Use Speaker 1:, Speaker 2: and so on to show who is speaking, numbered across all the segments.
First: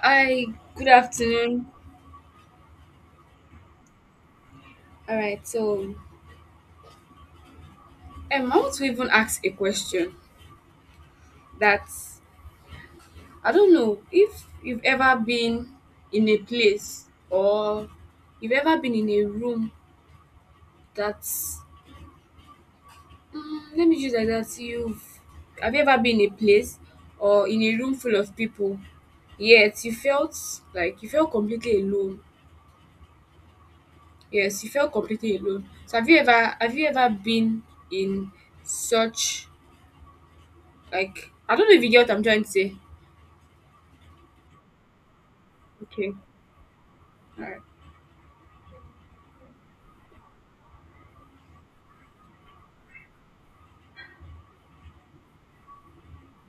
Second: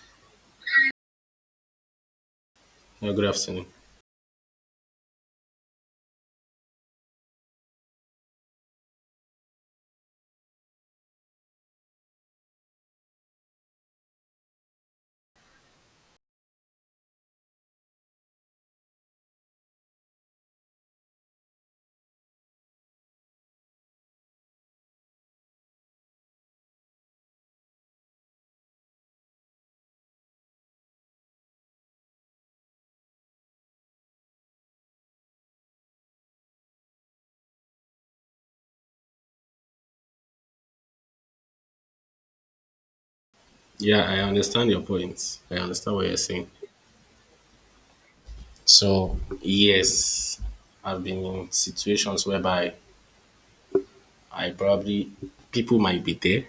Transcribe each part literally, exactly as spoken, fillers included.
Speaker 1: Hi, good afternoon.
Speaker 2: Yeah, good afternoon.
Speaker 1: All right, so um, I want to even ask a question that I don't know if you've ever been in a place or you've ever been in a room that's mm, let me just like that you've Have you ever been in a place or in a room full of people yet you felt like you felt completely alone? Yes, you felt completely alone. So have you ever have you ever been in such Like, I don't know if you get what I'm trying to say.
Speaker 2: Yeah, I understand your point. I understand what
Speaker 1: Okay.
Speaker 2: you're saying.
Speaker 1: All right.
Speaker 2: So, yes, I've been in situations whereby I probably, people might be there,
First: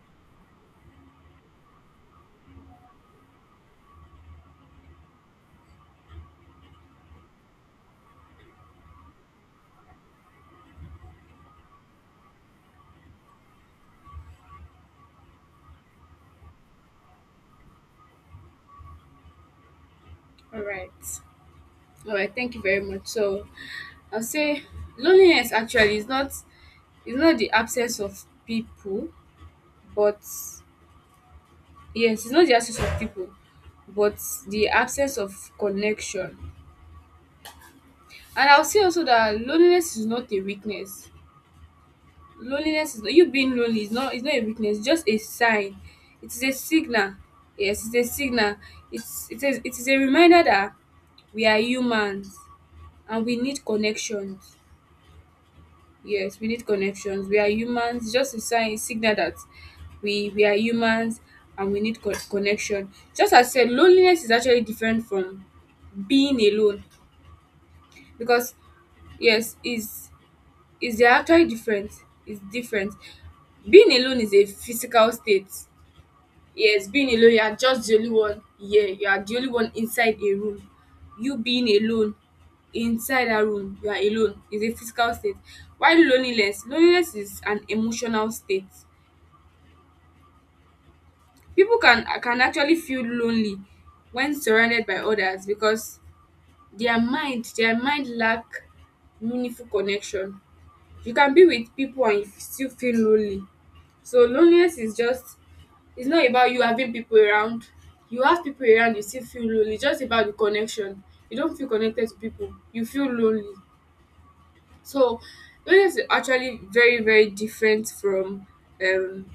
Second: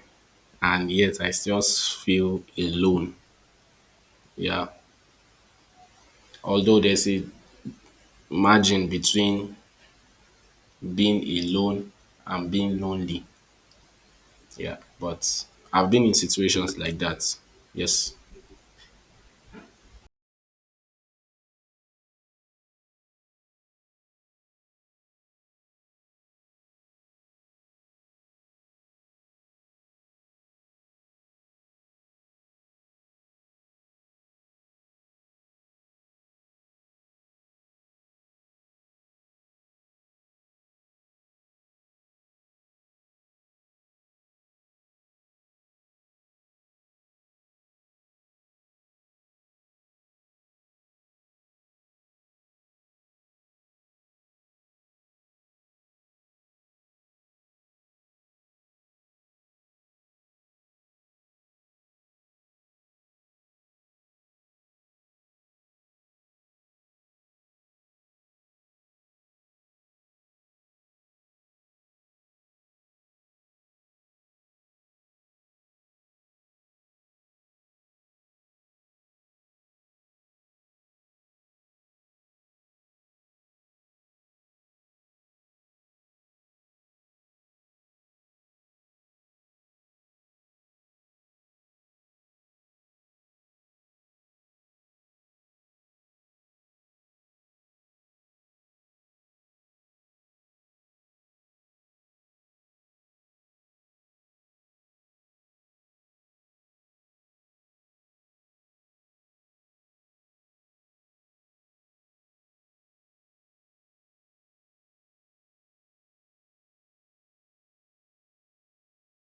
Speaker 2: and yet I still feel alone. Yeah. Although there's a margin between being alone and being lonely. Yeah. But I've been in situations like that. Yes.
Speaker 1: All right. All right, thank you very much. So I'll say loneliness actually is not is not the absence of people, but yes, it's not the absence of people, but the absence of connection. And I'll say also that loneliness is not a weakness. Loneliness is not, you being lonely is not is not a weakness. It's just a sign. It is a signal. Yes, it's a signal. It's it is it is a reminder that we are humans and we need connections. Yes, we need connections. We are humans. Just a sign, signal that we we are humans and we need co- connection. Just as I said, loneliness is actually different from being alone because yes, is is they're actually different. It's different. Being alone is a physical state. Yes, being alone, you are just the only one. Yeah, you are the only one inside a room. You being alone inside a room, you are alone, is a physical state. While loneliness, loneliness is an emotional state. People can can actually feel lonely when surrounded by others because their mind, their mind lack meaningful connection. You can be with people and you still feel lonely. So loneliness is just, it's not about you having people around. You have people around, you still feel lonely. It's just about the connection. You don't feel connected to people. You feel lonely. So loneliness is actually very, very different from um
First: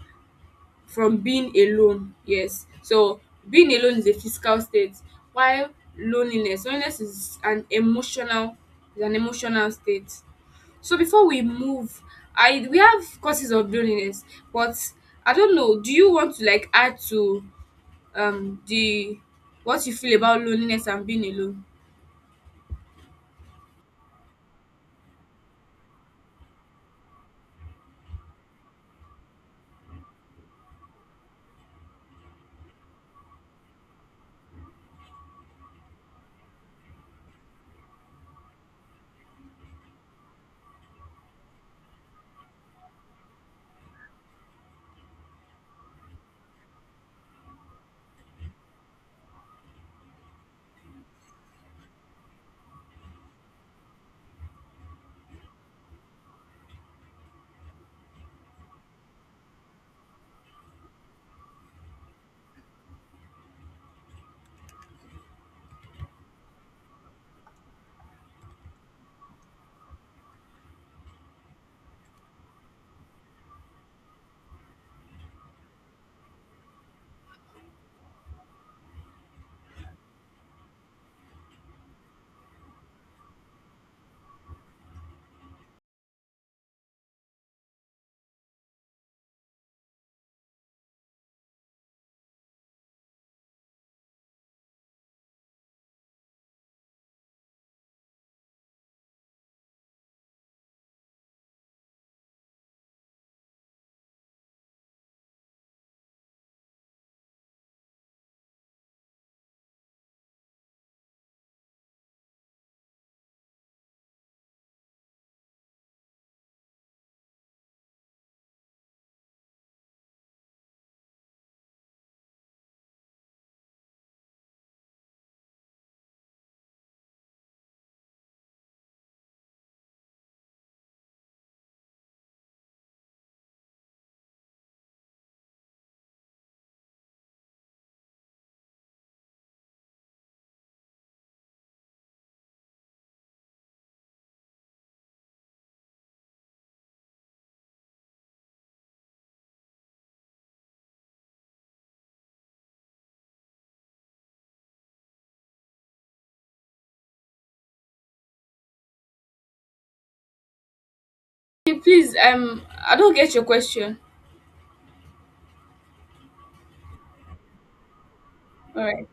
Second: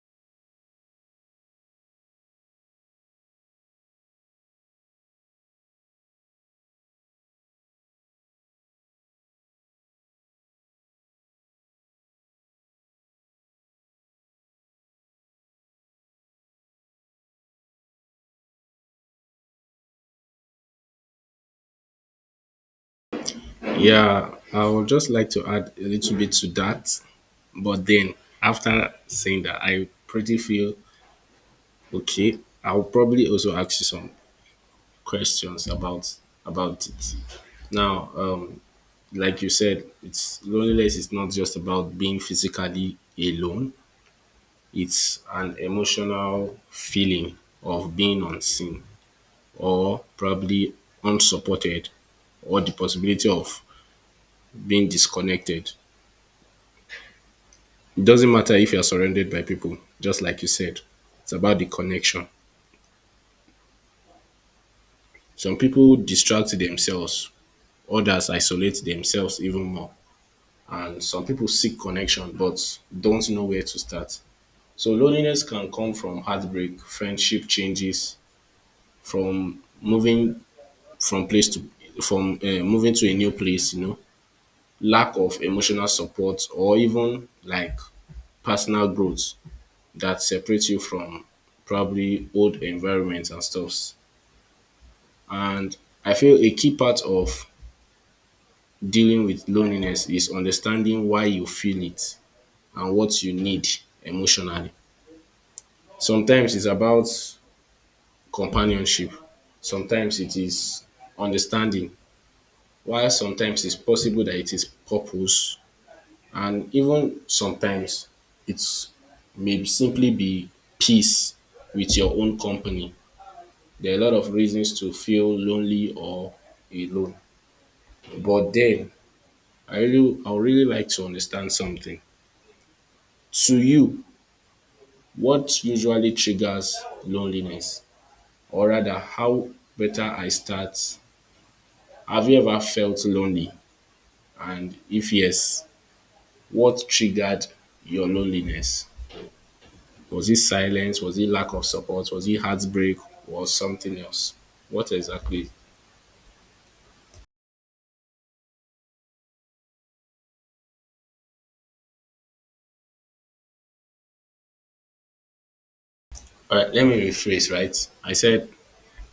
Speaker 1: from being alone. Yes. So being alone is a physical state, while loneliness, loneliness is an emotional, is an emotional state. So before we move, I we have causes of loneliness, but I don't know. Do you want to like add to um the what you feel about loneliness and being alone?
Speaker 2: Yeah, I would just like to add a little bit to that. But then after saying that, I pretty feel okay. I'll probably also ask you some questions about about it. Now, um, like you said, it's loneliness is not just about being physically alone. It's an emotional feeling of being unseen or probably unsupported or the possibility of being disconnected. It doesn't matter if you're surrounded by people, just like you said. It's about the connection. Some people distract themselves, others isolate themselves even more. And some people seek connection but don't know where to start. So loneliness can come from heartbreak, friendship changes, from moving from place to from uh, moving to a new place, you know, lack of emotional support or even like personal growth that separates you from probably old environments and stuffs. And I feel a key part of dealing with loneliness is understanding why you feel it and what you need emotionally. Sometimes it's about companionship, sometimes it is understanding, while sometimes it's possible that it is purpose, and even sometimes it's may simply be peace with your own company. There are a lot of reasons to feel lonely or alone. But then I really I would really like to understand something. To you, what usually triggers loneliness? Or rather, how better I start? Have you ever felt lonely? And if yes, what triggered your loneliness? Was it silence? Was it lack of support? Was it heartbreak or something else? What exactly?
Speaker 1: Okay, Please, um, I don't get your question.
Speaker 2: All right, let me rephrase, right? I said,
Speaker 1: All right.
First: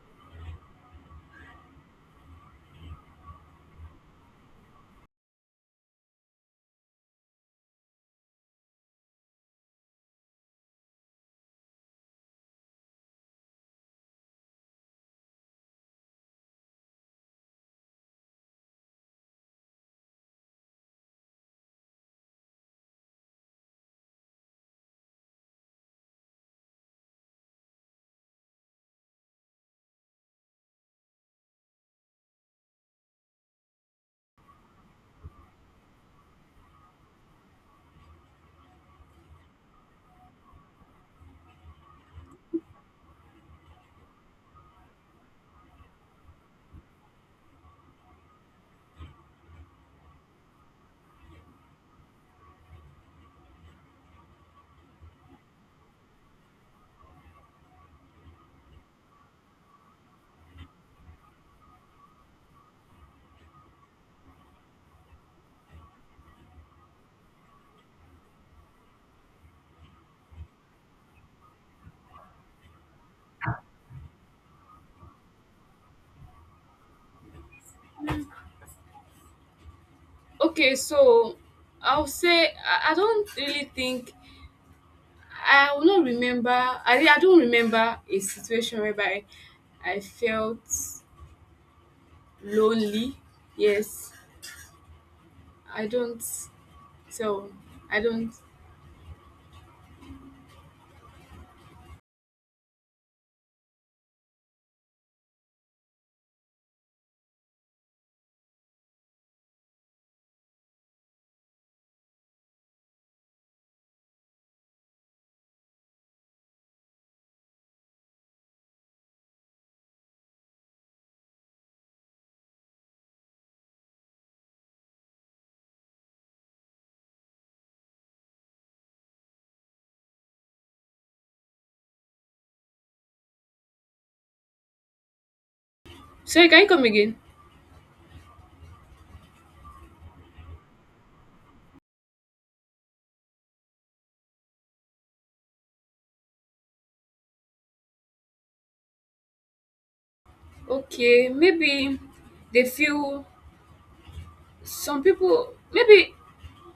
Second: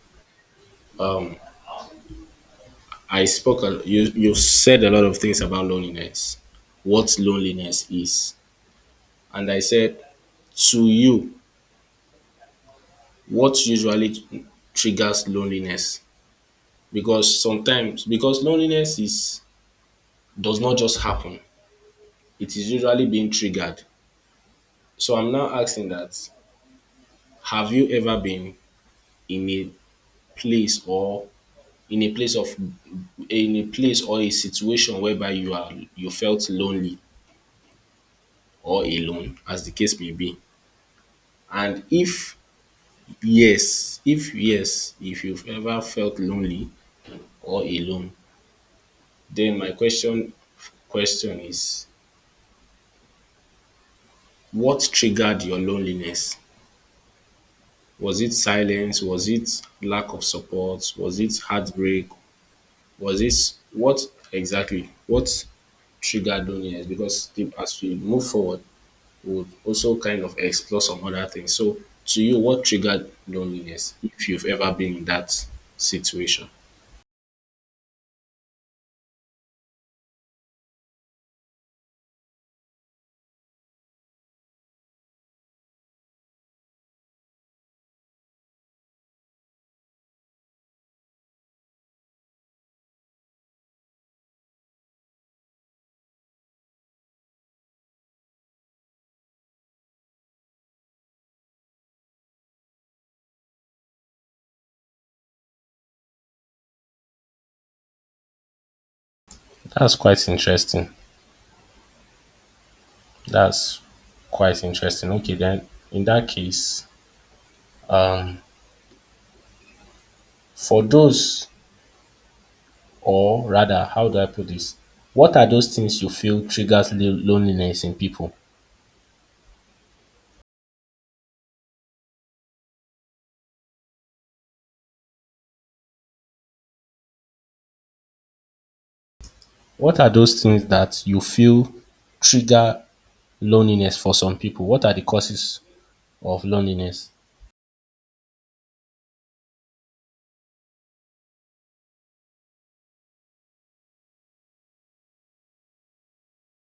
Speaker 2: I spoke. a- You you said a lot of things about loneliness, what loneliness is, and I said to you what usually triggers loneliness because sometimes because loneliness is does not just happen. It is usually being triggered. So I'm now asking that: Have you ever been in a place or in a place of in a place or a situation whereby you are you felt lonely or alone, as the case may be, and if Yes, if yes, if you've ever felt lonely or alone, then my question question is what triggered your loneliness? Was it silence? Was it lack of support? Was it heartbreak? Was it what exactly? What triggered loneliness? Because the- as we move forward, we'll also kind of explore some other things. So to you, what triggered loneliness if you've ever been in that situation?
Speaker 1: Okay, so I'll say I, I don't really think I will not remember. I re- I don't remember a situation whereby I felt lonely. Yes, I don't. So I don't.
Speaker 2: That's quite interesting. That's quite interesting. Okay, then in that case, um, for those, or rather, how do I put this? What are those things you feel triggers lo- loneliness in people?
Speaker 1: Sorry, can you come again?
Speaker 2: What are those things that you feel trigger loneliness for some people? What are the causes of loneliness?
Speaker 1: Okay, maybe they feel some people. Maybe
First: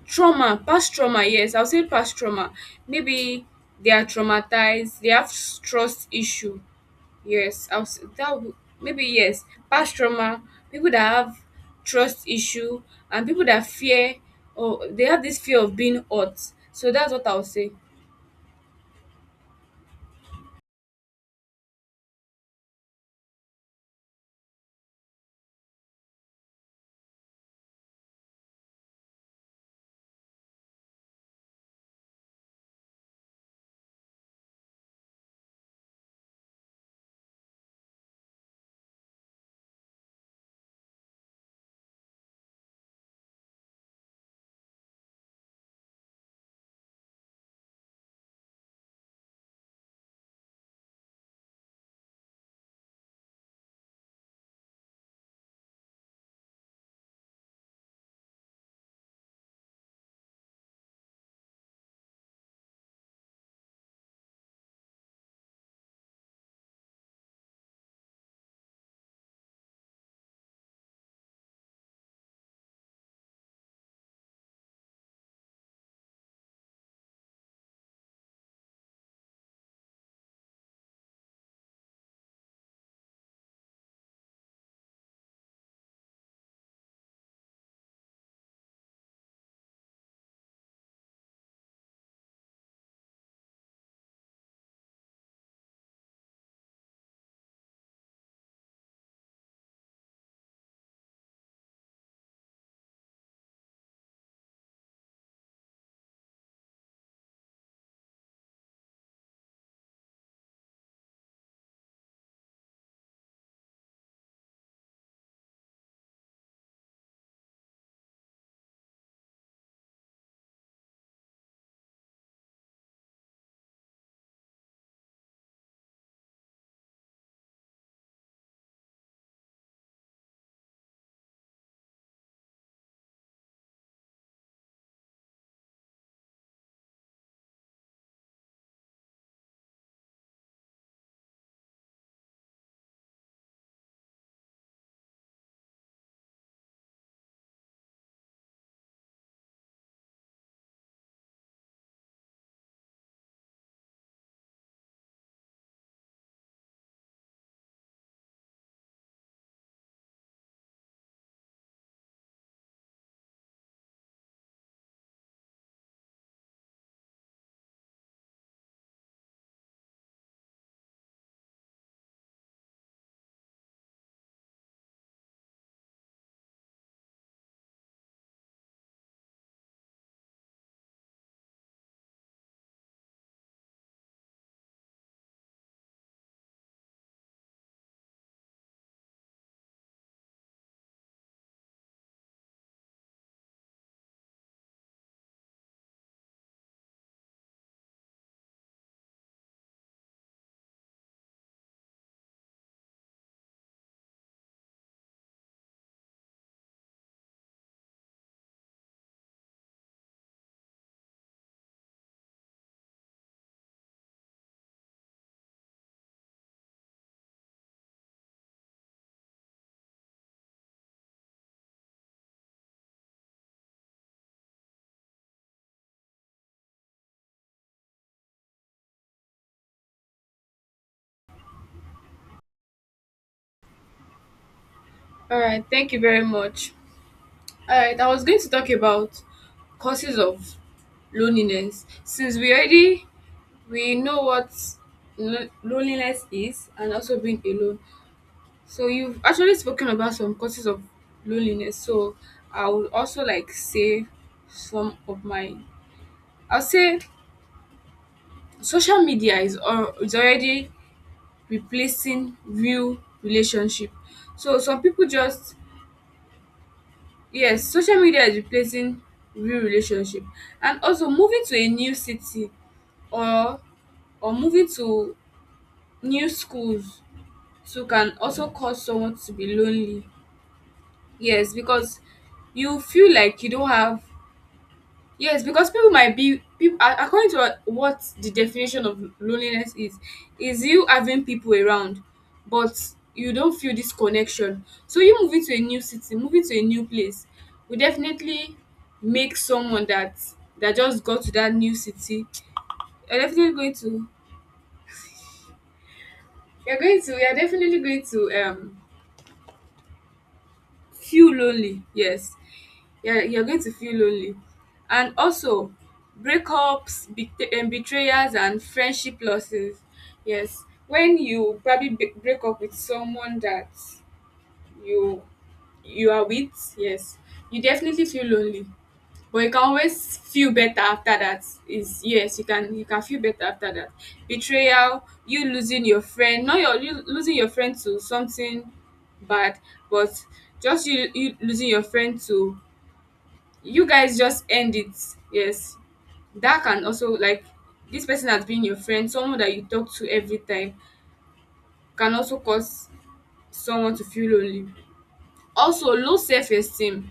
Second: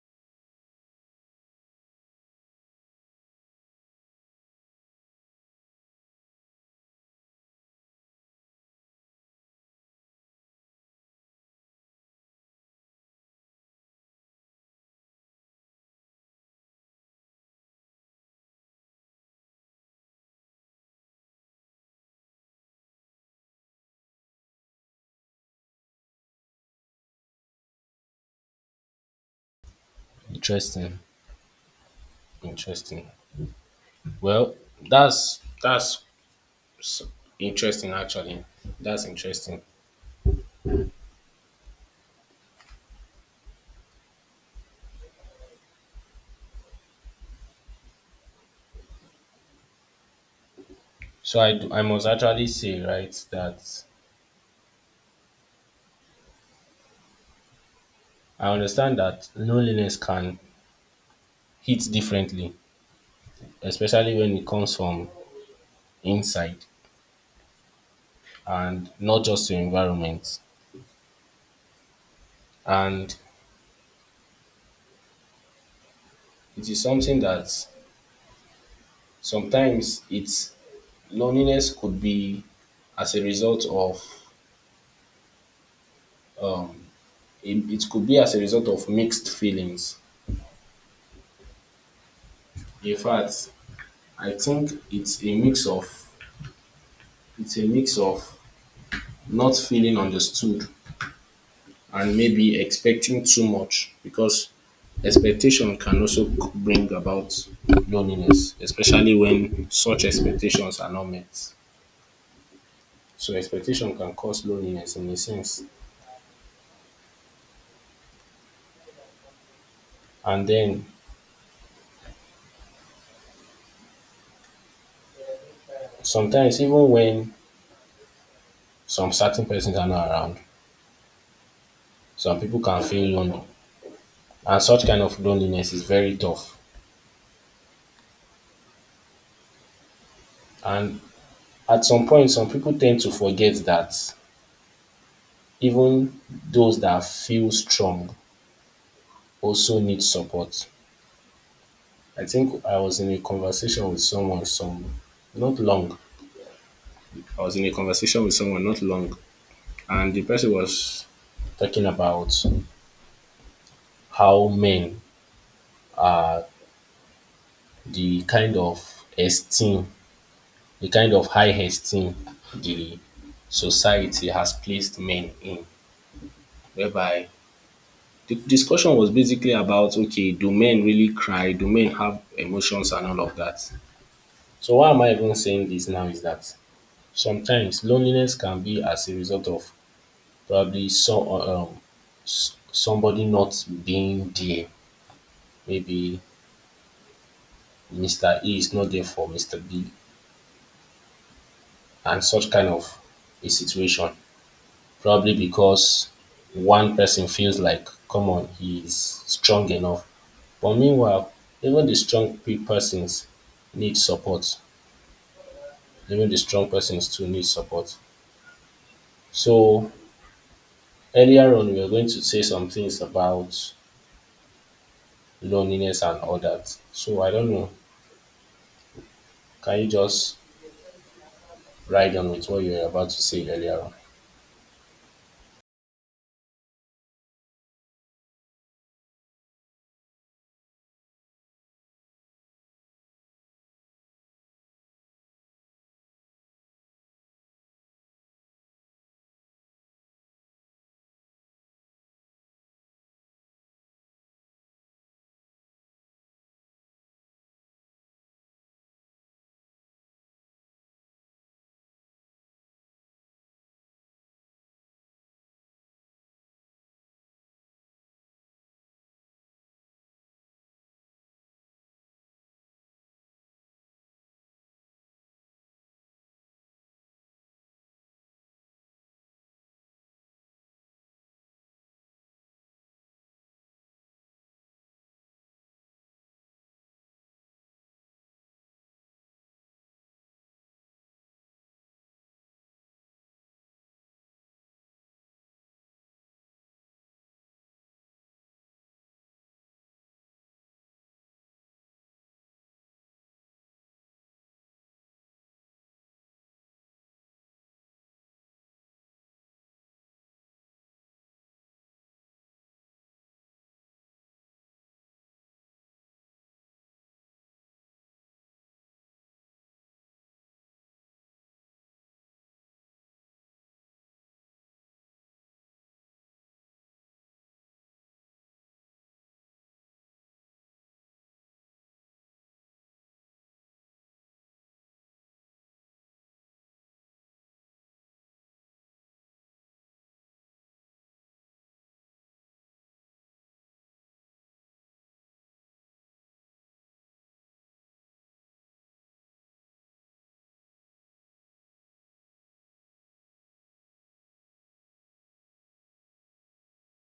Speaker 1: trauma past trauma, yes, I would say past trauma, maybe they are traumatized, they have s- trust issue. Yes, I would say that would, maybe, yes, past trauma, people that have trust issue, and people that fear or they have this fear of being hurt. So that's what I would say.
Speaker 2: Interesting, interesting. Well, that's that's s- interesting actually. That's interesting. So I do, I must actually say right that I understand that loneliness can hit differently, especially when it comes from inside and not just your environment. And it is something that sometimes it's loneliness could be as a result of it, it could be as a result of mixed feelings. In fact, I think it's a mix of it's a mix of not feeling understood and maybe expecting too much because expectation can also c- bring about loneliness, especially when such expectations are not met. So expectation can cause loneliness in a sense. And then sometimes even when some certain persons are not around, some people can feel lonely. And such kind of loneliness is very tough. And at some point some people tend to forget that even those that feel strong also need support. I think I was in a conversation with someone some not long. I was in a conversation with someone not long, and the person was talking about how men, the kind of esteem, the kind of high esteem the society has placed men in, whereby the discussion was basically about okay, do men really cry? Do men have emotions and all of that? So, why am I even saying this now is that sometimes loneliness can be as a result of probably so um somebody not being there. Maybe Mister A is not there for Mister B and such kind of a situation. Probably because one person feels like, come on, he's strong enough. But meanwhile, even the strong pe- persons need support. Even the strong persons too need support. So earlier on, we were going to say some things about loneliness and all that. So I don't know. Can you just right on with what you were about to say earlier on.
Speaker 1: All right, thank you very much. All right, I was going to talk about causes of loneliness since we already, we know what lo- loneliness is and also being alone. So you've actually spoken about some causes of loneliness. So I would also like say some of my, I'll say social media is, al- is already replacing real relationship. So some people just, yes, social media is replacing real relationship. And also moving to a new city or or moving to new schools too can also cause someone to be lonely. Yes, because you feel like you don't have, yes, because people might be people according to what what the definition of loneliness is, is you having people around, but you don't feel this connection. So you moving to a new city, moving to a new place, will definitely make someone that that just got to that new city. You're definitely going to, you're going to you're definitely going to um feel lonely. Yes, you're, you're going to feel lonely. And also breakups, bet- um, betrayals and friendship losses, yes, when you probably b- break up with someone that you you are with, yes, you definitely feel lonely, but you can always feel better after that is, yes, you can, you can feel better after that. Betrayal, you losing your friend, not your, you losing your friend to something bad, but just you, you losing your friend to, you guys just end it, yes, that can also like, this person has been your friend, someone that you talk to every time, can also cause someone to feel lonely. Also low self-esteem,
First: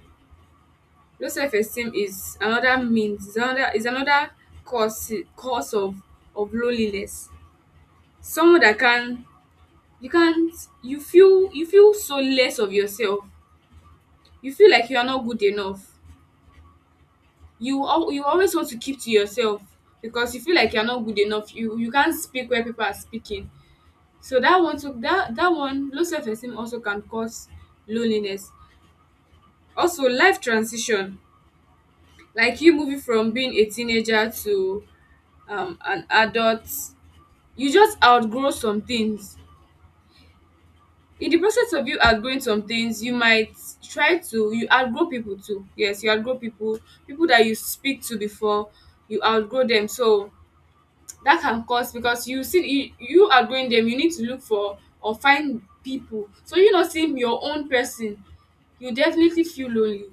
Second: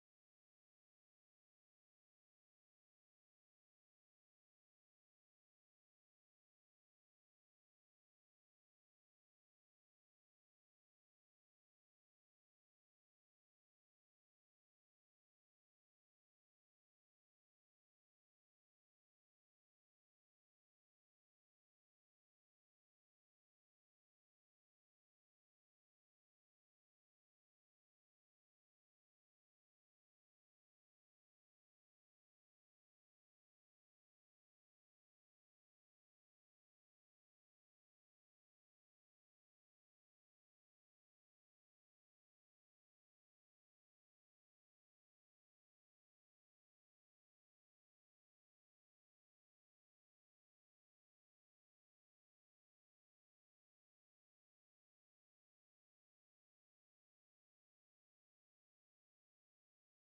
Speaker 1: low self-esteem is another means is another is another cause cause of of loneliness. Someone that can, you can't, you feel you feel so less of yourself, you feel like you are not good enough, you al- you always want to keep to yourself because you feel like you're not good enough, you you can't speak where people are speaking. So that one too, that that one low self-esteem also can cause loneliness. Also life transition, like you moving from being a teenager to um, an adult, you just outgrow some things. In the process of you outgrowing some things you might try to, you outgrow people too, yes, you outgrow people, people that you speak to before, you outgrow them. So that can cause, because you see you, you are outgrowing them, you need to look for or find people, so you not seeing your own person, you definitely feel lonely.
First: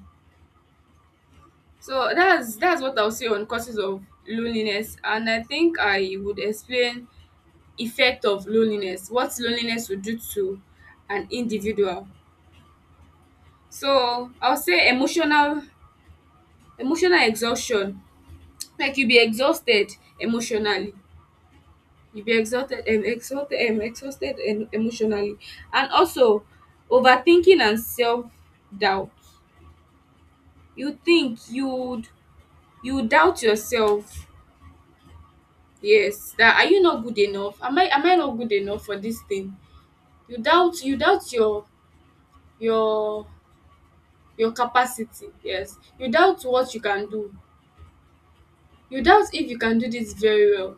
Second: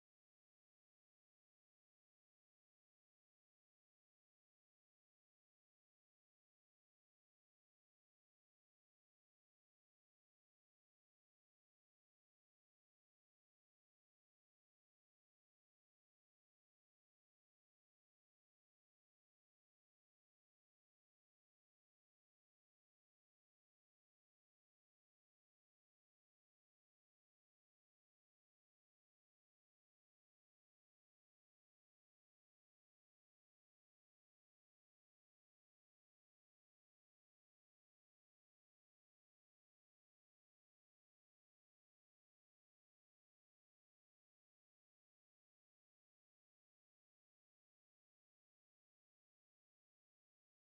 Speaker 1: So that's that's what I'll say on causes of loneliness. And I think I would explain effect of loneliness, what loneliness would do to an individual. So I'll say emotional emotional exhaustion, like you be exhausted emotionally, you'll be exhausted and exhausted and exhausted and emotionally. And also overthinking and self-doubt, you think you'd, you doubt yourself, yes, that are you not good enough, am i am I not good enough for this thing? You doubt you doubt your your your capacity. Yes, you doubt what you can do, you doubt if you can do this very well.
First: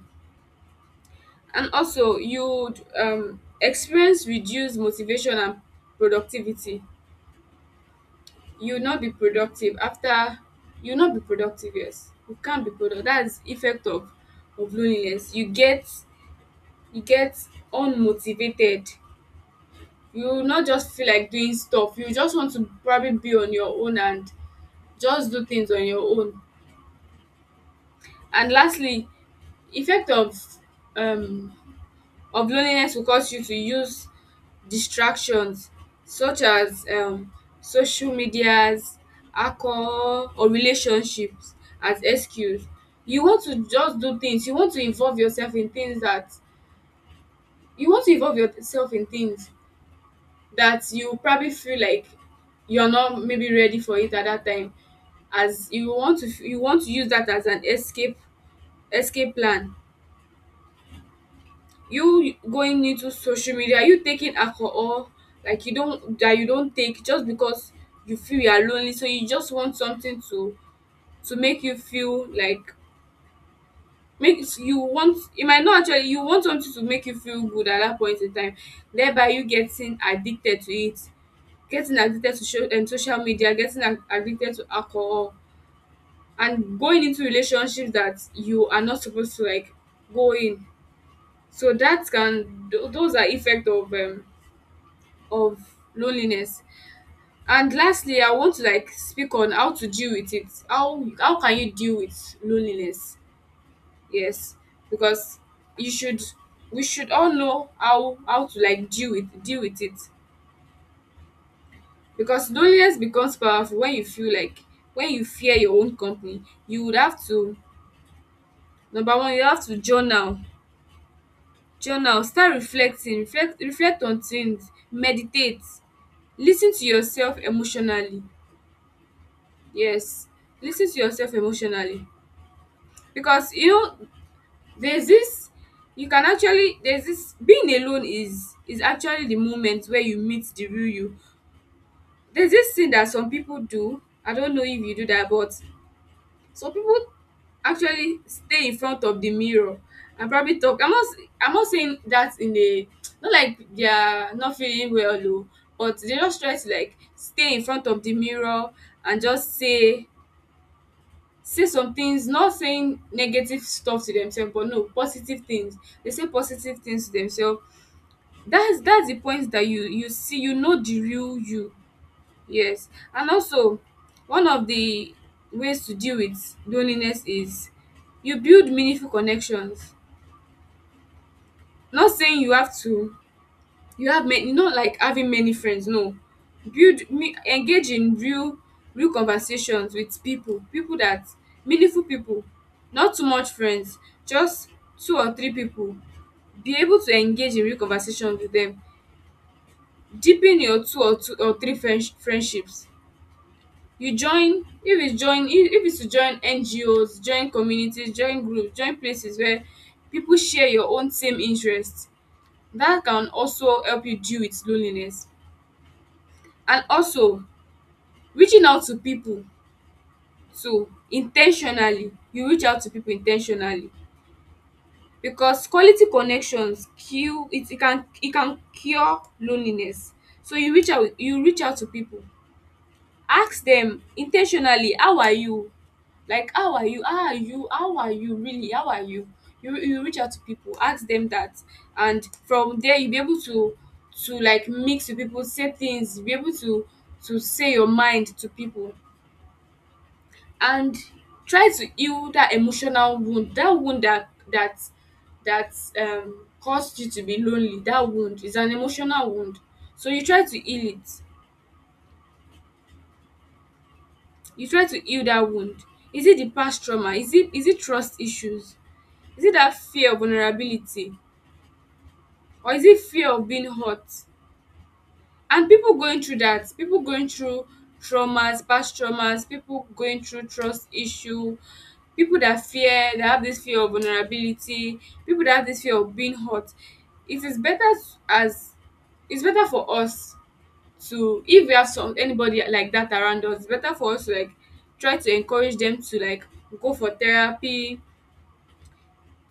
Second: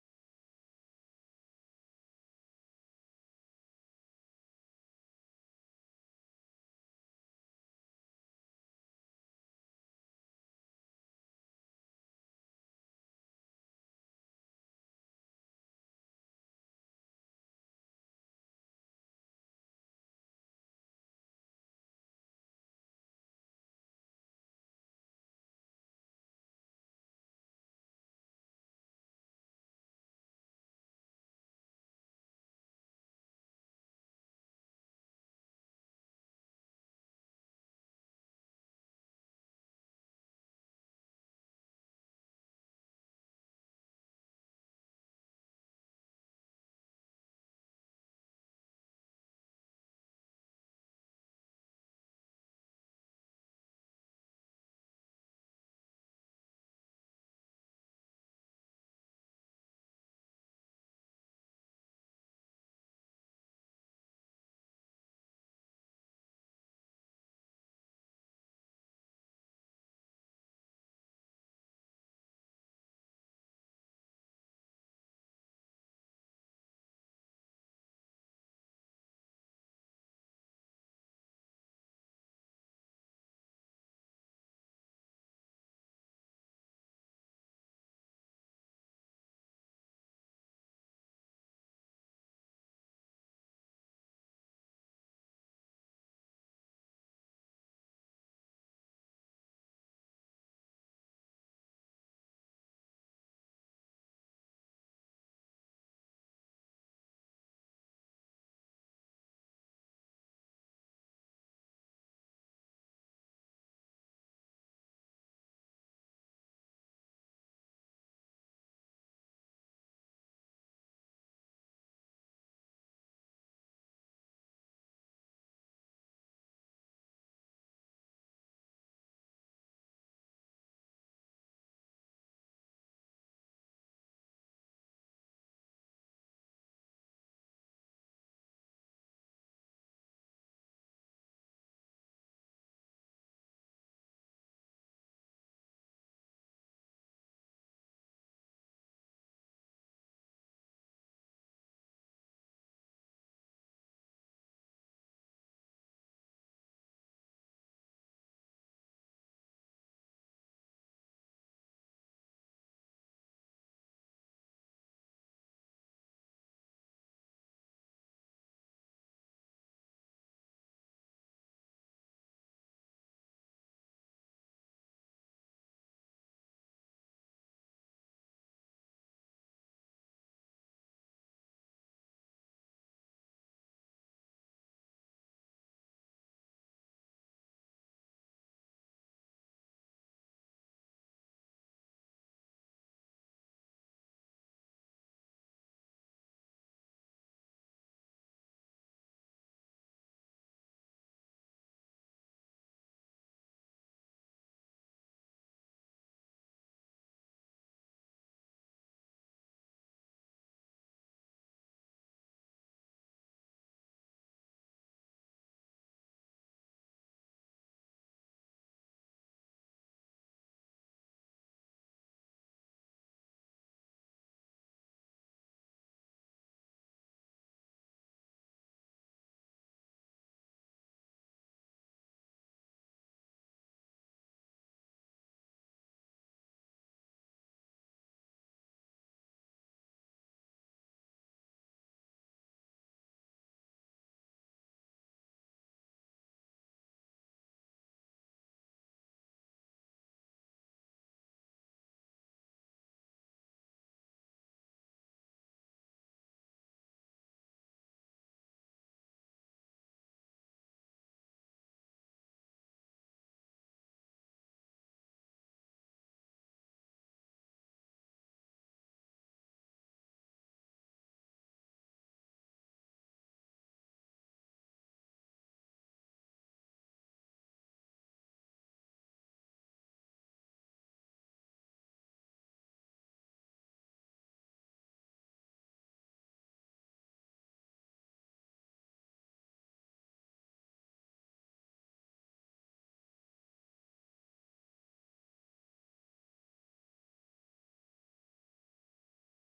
Speaker 1: And also you um experience reduced motivation and productivity. You will not be productive after, you will not be productive, yes, you can't be productive. That's effect of of loneliness. You get you get unmotivated, you will not just feel like doing stuff, you just want to probably be on your own and just do things on your own. And lastly, effect of um of loneliness will cause you to use distractions such as um social medias, alcohol or relationships as excuse. You want to just do things, you want to involve yourself in things that you want to involve yourself in things that you probably feel like you're not maybe ready for it at that time, as you want to, you want to use that as an escape, escape plan. You going into social media, you taking alcohol, like you don't, that you don't take just because you feel you are lonely, so you just want something to to make you feel like, make you want, it might not actually, you want something to make you feel good at that point in time, thereby you getting addicted to it, getting addicted to show, um, social media, getting ad- addicted to alcohol, and going into relationships that you are not supposed to like go in. So that can tho- those are effect of um of loneliness. And lastly, I want to like speak on how to deal with it. How how can you deal with loneliness? Yes, because you should, we should all know how how to like deal with deal with it. Because loneliness becomes powerful when you feel like, when you fear your own company. You would have to, number one, you have to journal. Journal, start reflecting, reflect reflect on things, meditate, lis ten to yourself emotionally. Yes, listen to yourself emotionally, because you know there's this, you can actually, there's this being alone is is actually the moment where you meet the real you. There's this thing that some people do, I don't know if you do that, but some people actually stay in front of the mirror and probably talk. I'm not s- I'm not saying that in a, not like they are not feeling well though, but they just try to like stay in front of the mirror and just say, say some things, not saying negative stuff to themselves, but no positive things, they say positive things to themselves. that's that's the point that you you see, you know the real you. Yes. And also one of the ways to deal with loneliness is you build meaningful connections. Not saying you have to, you have many, not like having many friends, no. build me Engage in real, real conversations with people, people that, meaningful people, not too much friends, just two or three people, be able to engage in real conversations with them, deepen your two or two or three friends friendships. You join, if it's join if if it's to join ngos, join communities, join groups, join places where people share your own same interests. That can also help you deal with loneliness. And also reaching out to people too intentionally, you reach out to people intentionally, because quality connections cure it, it can it can cure loneliness. So you reach out you reach out to people, ask them intentionally. How are you? Like how are you? How are you? How are you really? How are you? You you reach out to people, ask them that, and from there you be able to to like mix with people, say things, be able to to say your mind to people. And try to heal that emotional wound, that wound that that that um caused you to be lonely. That wound is an emotional wound, so you try to heal it, you try to heal that wound. Is it the past trauma? Is it is it trust issues? Is it that fear of vulnerability? Or is it fear of being hurt? And people going through that, people going through traumas past traumas, people going through trust issue, people that fear that have this fear of vulnerability, people that have this fear of being hurt. It is better, s- as it's better for us to, if we have some anybody like that around us, it's better for us to like try to encourage them to like go for therapy,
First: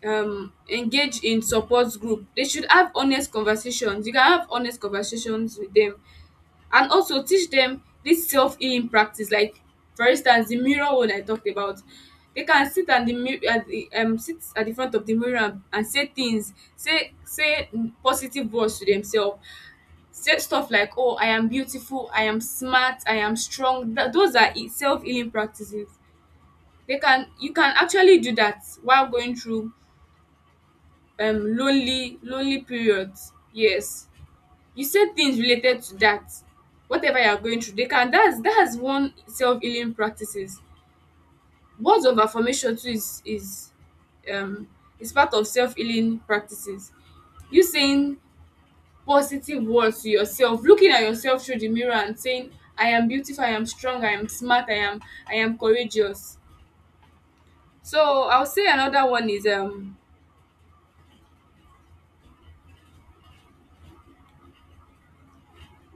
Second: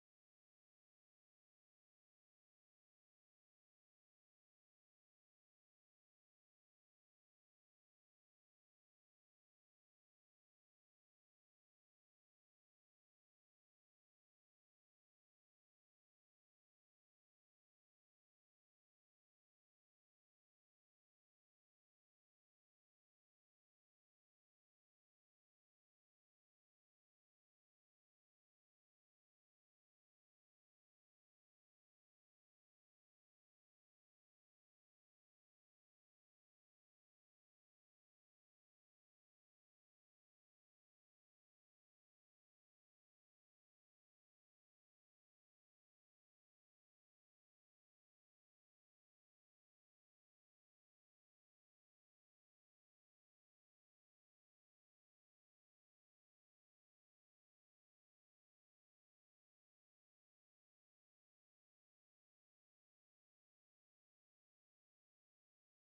Speaker 1: um engage in support group, they should have honest conversations, you can have honest conversations with them. And also teach them this self healing practice, like for instance the mirror one I talked about. They can sit at the mi- at the um sit at the front of the mirror and, and say things, say say mm, positive words to themselves, say stuff like oh I am beautiful, I am smart, I am strong. Tha- those are self healing practices. They can, you can actually do that while going through um lonely, lonely periods. Yes, you said things related to that, whatever you are going through they can, that's that's one self-healing practices. Words of affirmation too is is um is part of self-healing practices. You saying positive words to yourself, looking at yourself through the mirror and saying I am beautiful, I am strong, I am smart, i am I am courageous. So I'll say another one is um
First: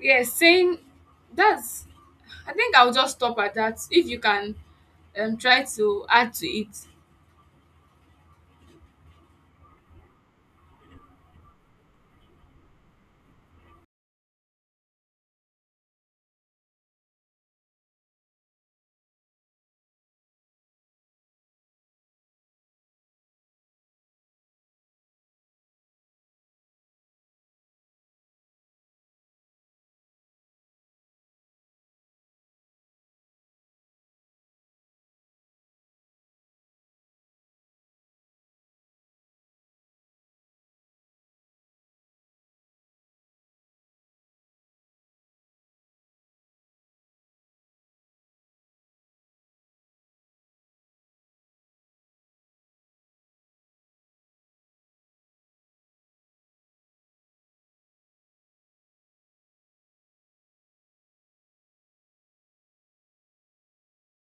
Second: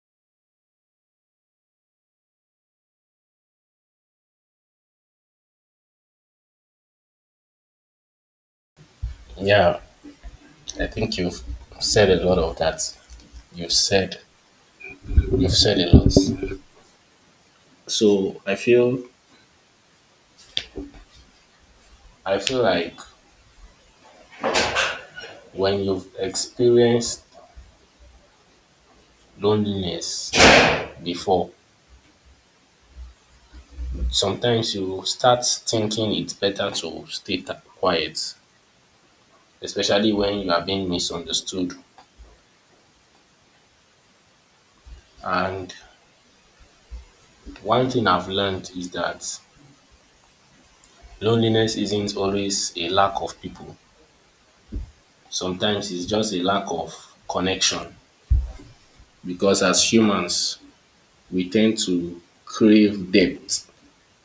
Speaker 1: yeah saying that's, I think I'll just stop at that. If you can um try to add to it.
Speaker 2: Yeah, I think you've said a lot of that. You've said you've said a lot. So I feel I feel like when you've experienced loneliness before, sometimes you start thinking it's better to stay t- quiet, especially when you are being misunderstood. And one thing I've learned is that loneliness isn't always a lack of people. Sometimes it's just a lack of connection because as humans, we tend to crave depth,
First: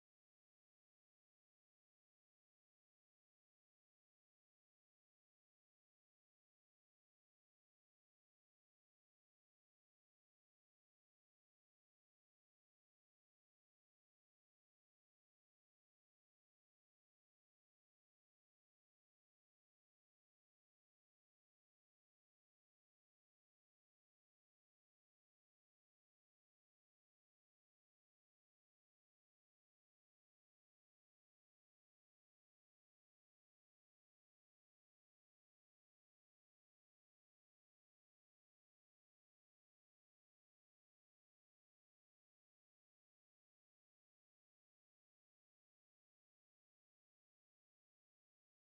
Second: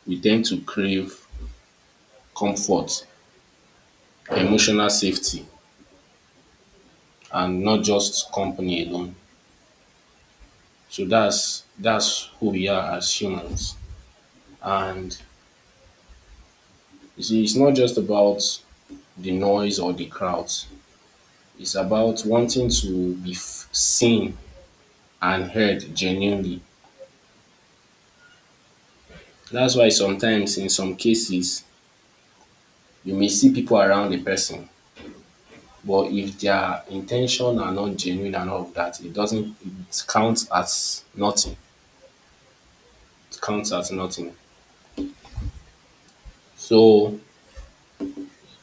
Speaker 2: we tend to crave comfort, emotional safety, and not just company alone. So that's that's who we are as humans. And you see, it's not just about the noise or the crowds. It's about wanting to be f- seen and heard genuinely. That's why sometimes, in some cases, you may see people around a person, but if their intention are not genuine and all of that, it doesn't it counts as nothing. It counts as nothing. So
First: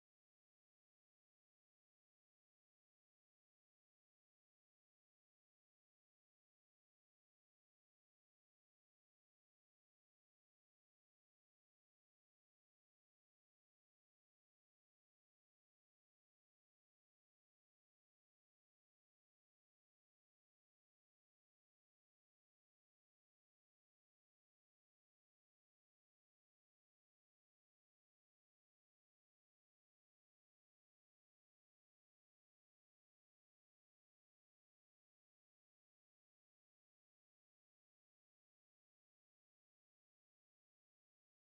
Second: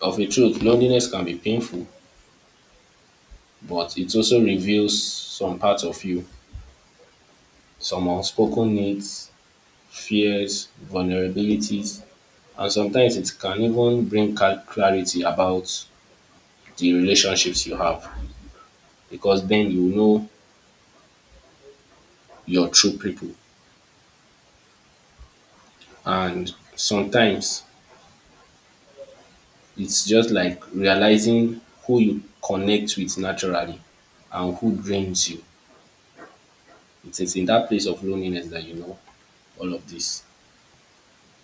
Speaker 2: of a truth, loneliness can be painful, but it also reveals some parts of you, some unspoken needs, fears, vulnerabilities, and sometimes it can even bring cal- clarity about the relationships you have because then you know your true people. And sometimes it's just like realizing who you connect with naturally and who drains you. It is in that place of loneliness that you know all of this.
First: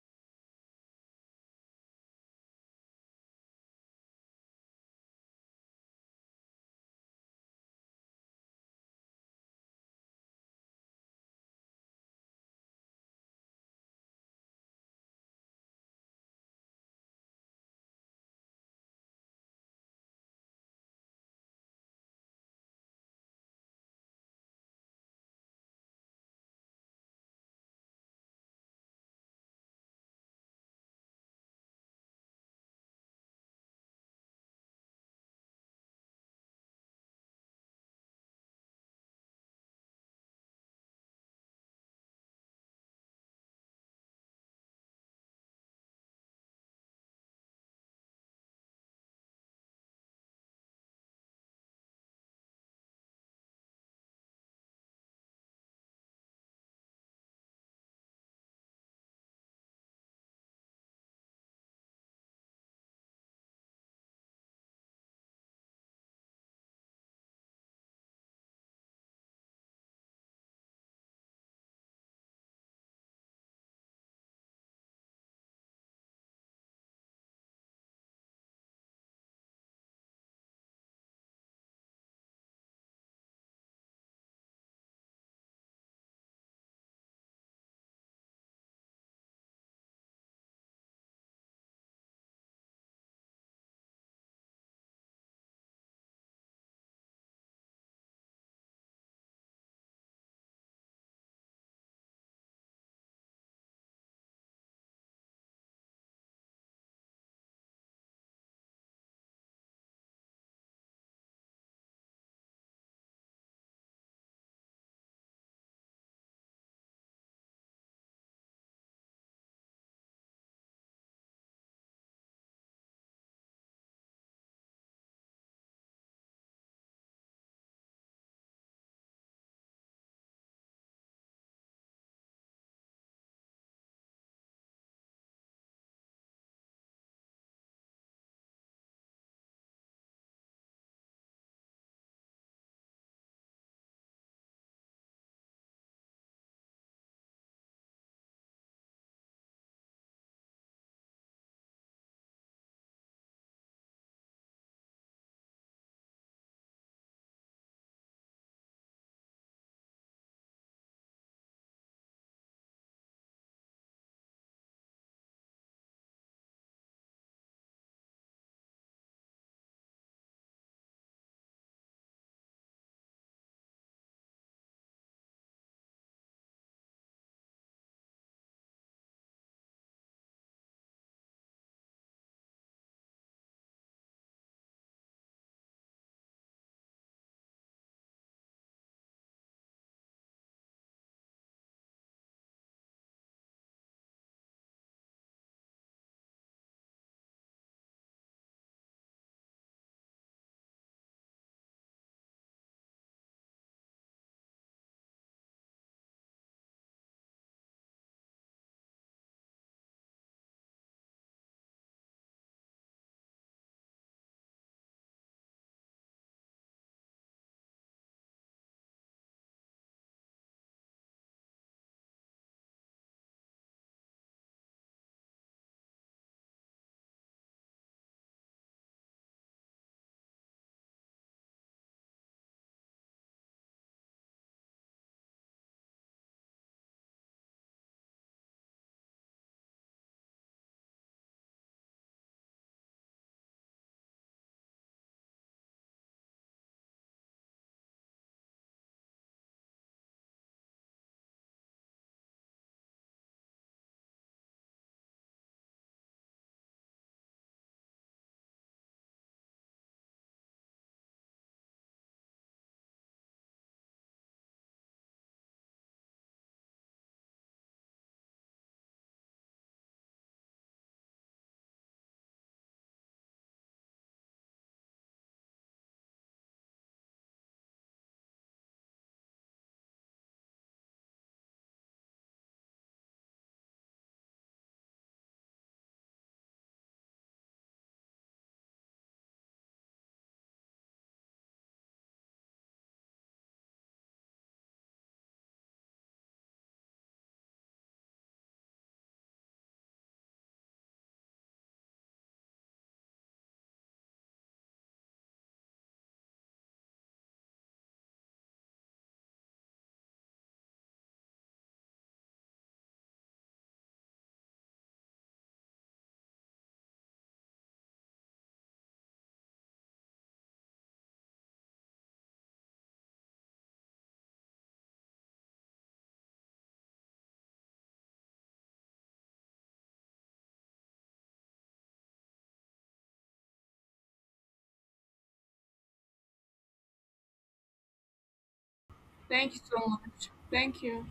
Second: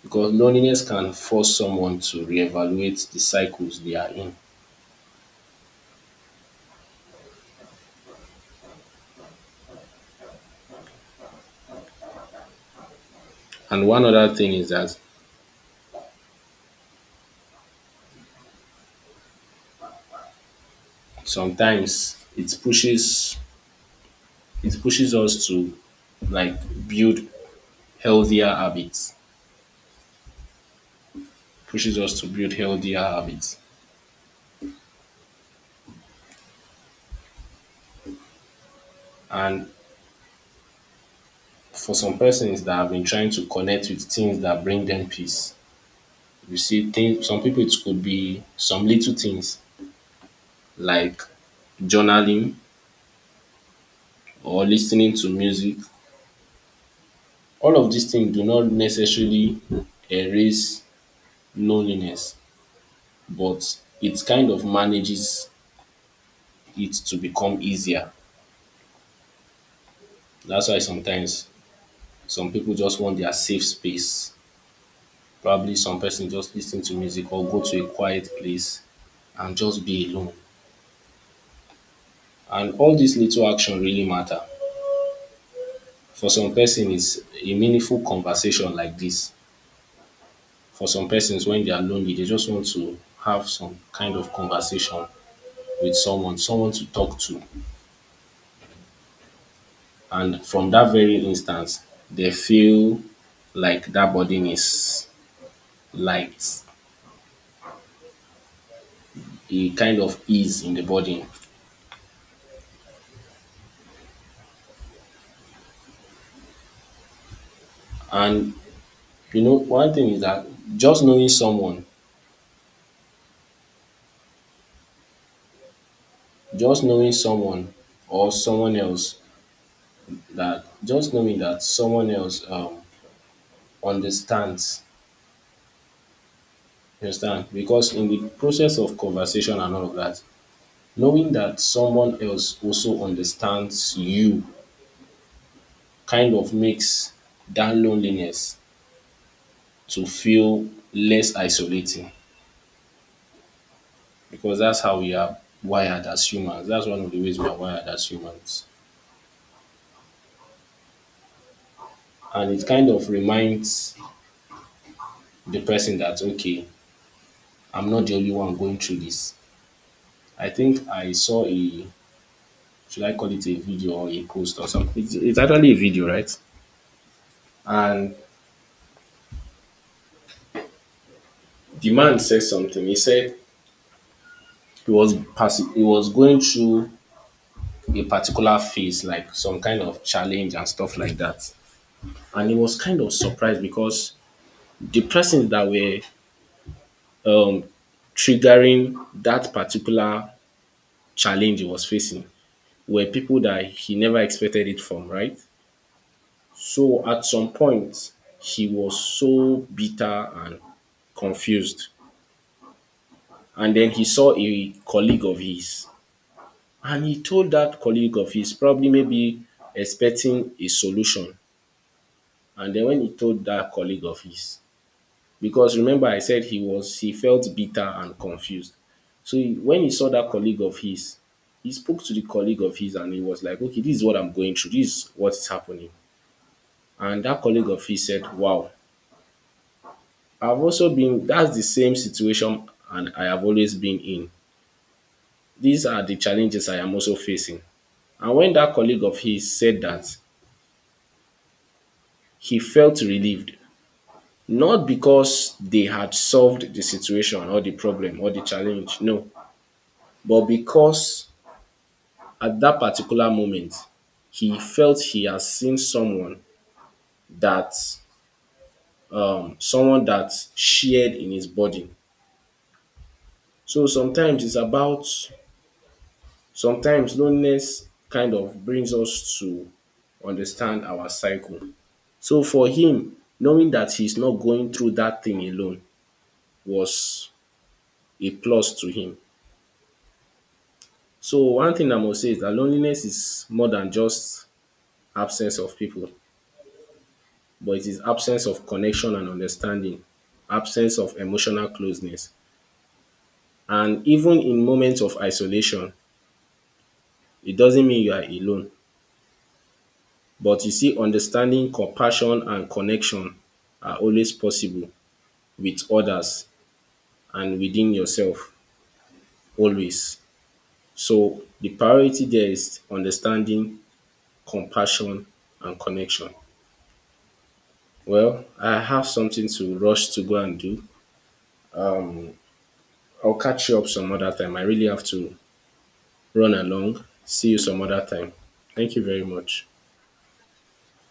Speaker 2: Because loneliness can force someone to reevaluate the cycles they are in. And one other thing is that sometimes it pushes it pushes us to like build healthier habits. Pushes us to build healthier habits. And for some persons that have been trying to connect with things that bring them peace, you see, things, some people it could be some little things like journaling or listening to music. All of these things do not necessarily erase loneliness, but it kind of manages it to become easier. That's why sometimes some people just want their safe space. Probably some person just listen to music or go to a quiet place and just be alone. And all these little action really matter. For some person it's a meaningful conversation like this. For some persons when they are lonely they just want to have some kind of conversation with someone, someone to talk to, and from that very instance they feel like that burden is light, a kind of ease in the burden. And you know one thing is that just knowing someone, just knowing someone or someone else that just knowing that someone else um understands. Understand? Because in the process of conversation and all of that, knowing that someone else also understands you kind of makes that loneliness to feel less isolating because that's how we are wired as humans. That's one of the ways we are wired as humans. And it kind of reminds the person that, okay, I'm not the only one going through this. I think I saw a, should I call it a video or a post or something? It's, it's actually a video, right? And the man said something. He said he was passing, he was going through a particular phase, like some kind of challenge and stuff like that. And he was kind of surprised because the persons that were um, triggering that particular challenge he was facing were people that he never expected it from, right? So at some point, he was so bitter and confused. And then he saw a colleague of his. And he told that colleague of his, probably maybe expecting a solution. And then when he told that colleague of his, because remember I said he was he felt bitter and confused. So he, when he saw that colleague of his, he spoke to the colleague of his and he was like, okay, this is what I'm going through. This is what is happening. And that colleague of his said, wow, I've also been, that's the same situation and I have always been in. These are the challenges I am also facing. And when that colleague of his said that, he felt relieved, not because they had solved the situation or the problem or the challenge, no, but because at that particular moment, he felt he has seen someone that um, someone that shared in his burden. So sometimes it's about sometimes loneliness kind of brings us to understand our cycle. So for him, knowing that he's not going through that thing alone was a plus to him. So one thing I must say is that loneliness is more than just absence of people, but it is absence of connection and understanding, absence of emotional closeness. And even in moments of isolation, it doesn't mean you are alone. But you see, understanding, compassion, and connection are always possible with others and within yourself, always. So the priority there is understanding, compassion, and connection. Well, I have something to rush to go and do. I'll catch you up some other time. I really have to run along. See you some other time. Thank you very
Speaker 1: Thank you
Speaker 2: much.
Speaker 1: so much. Thank you.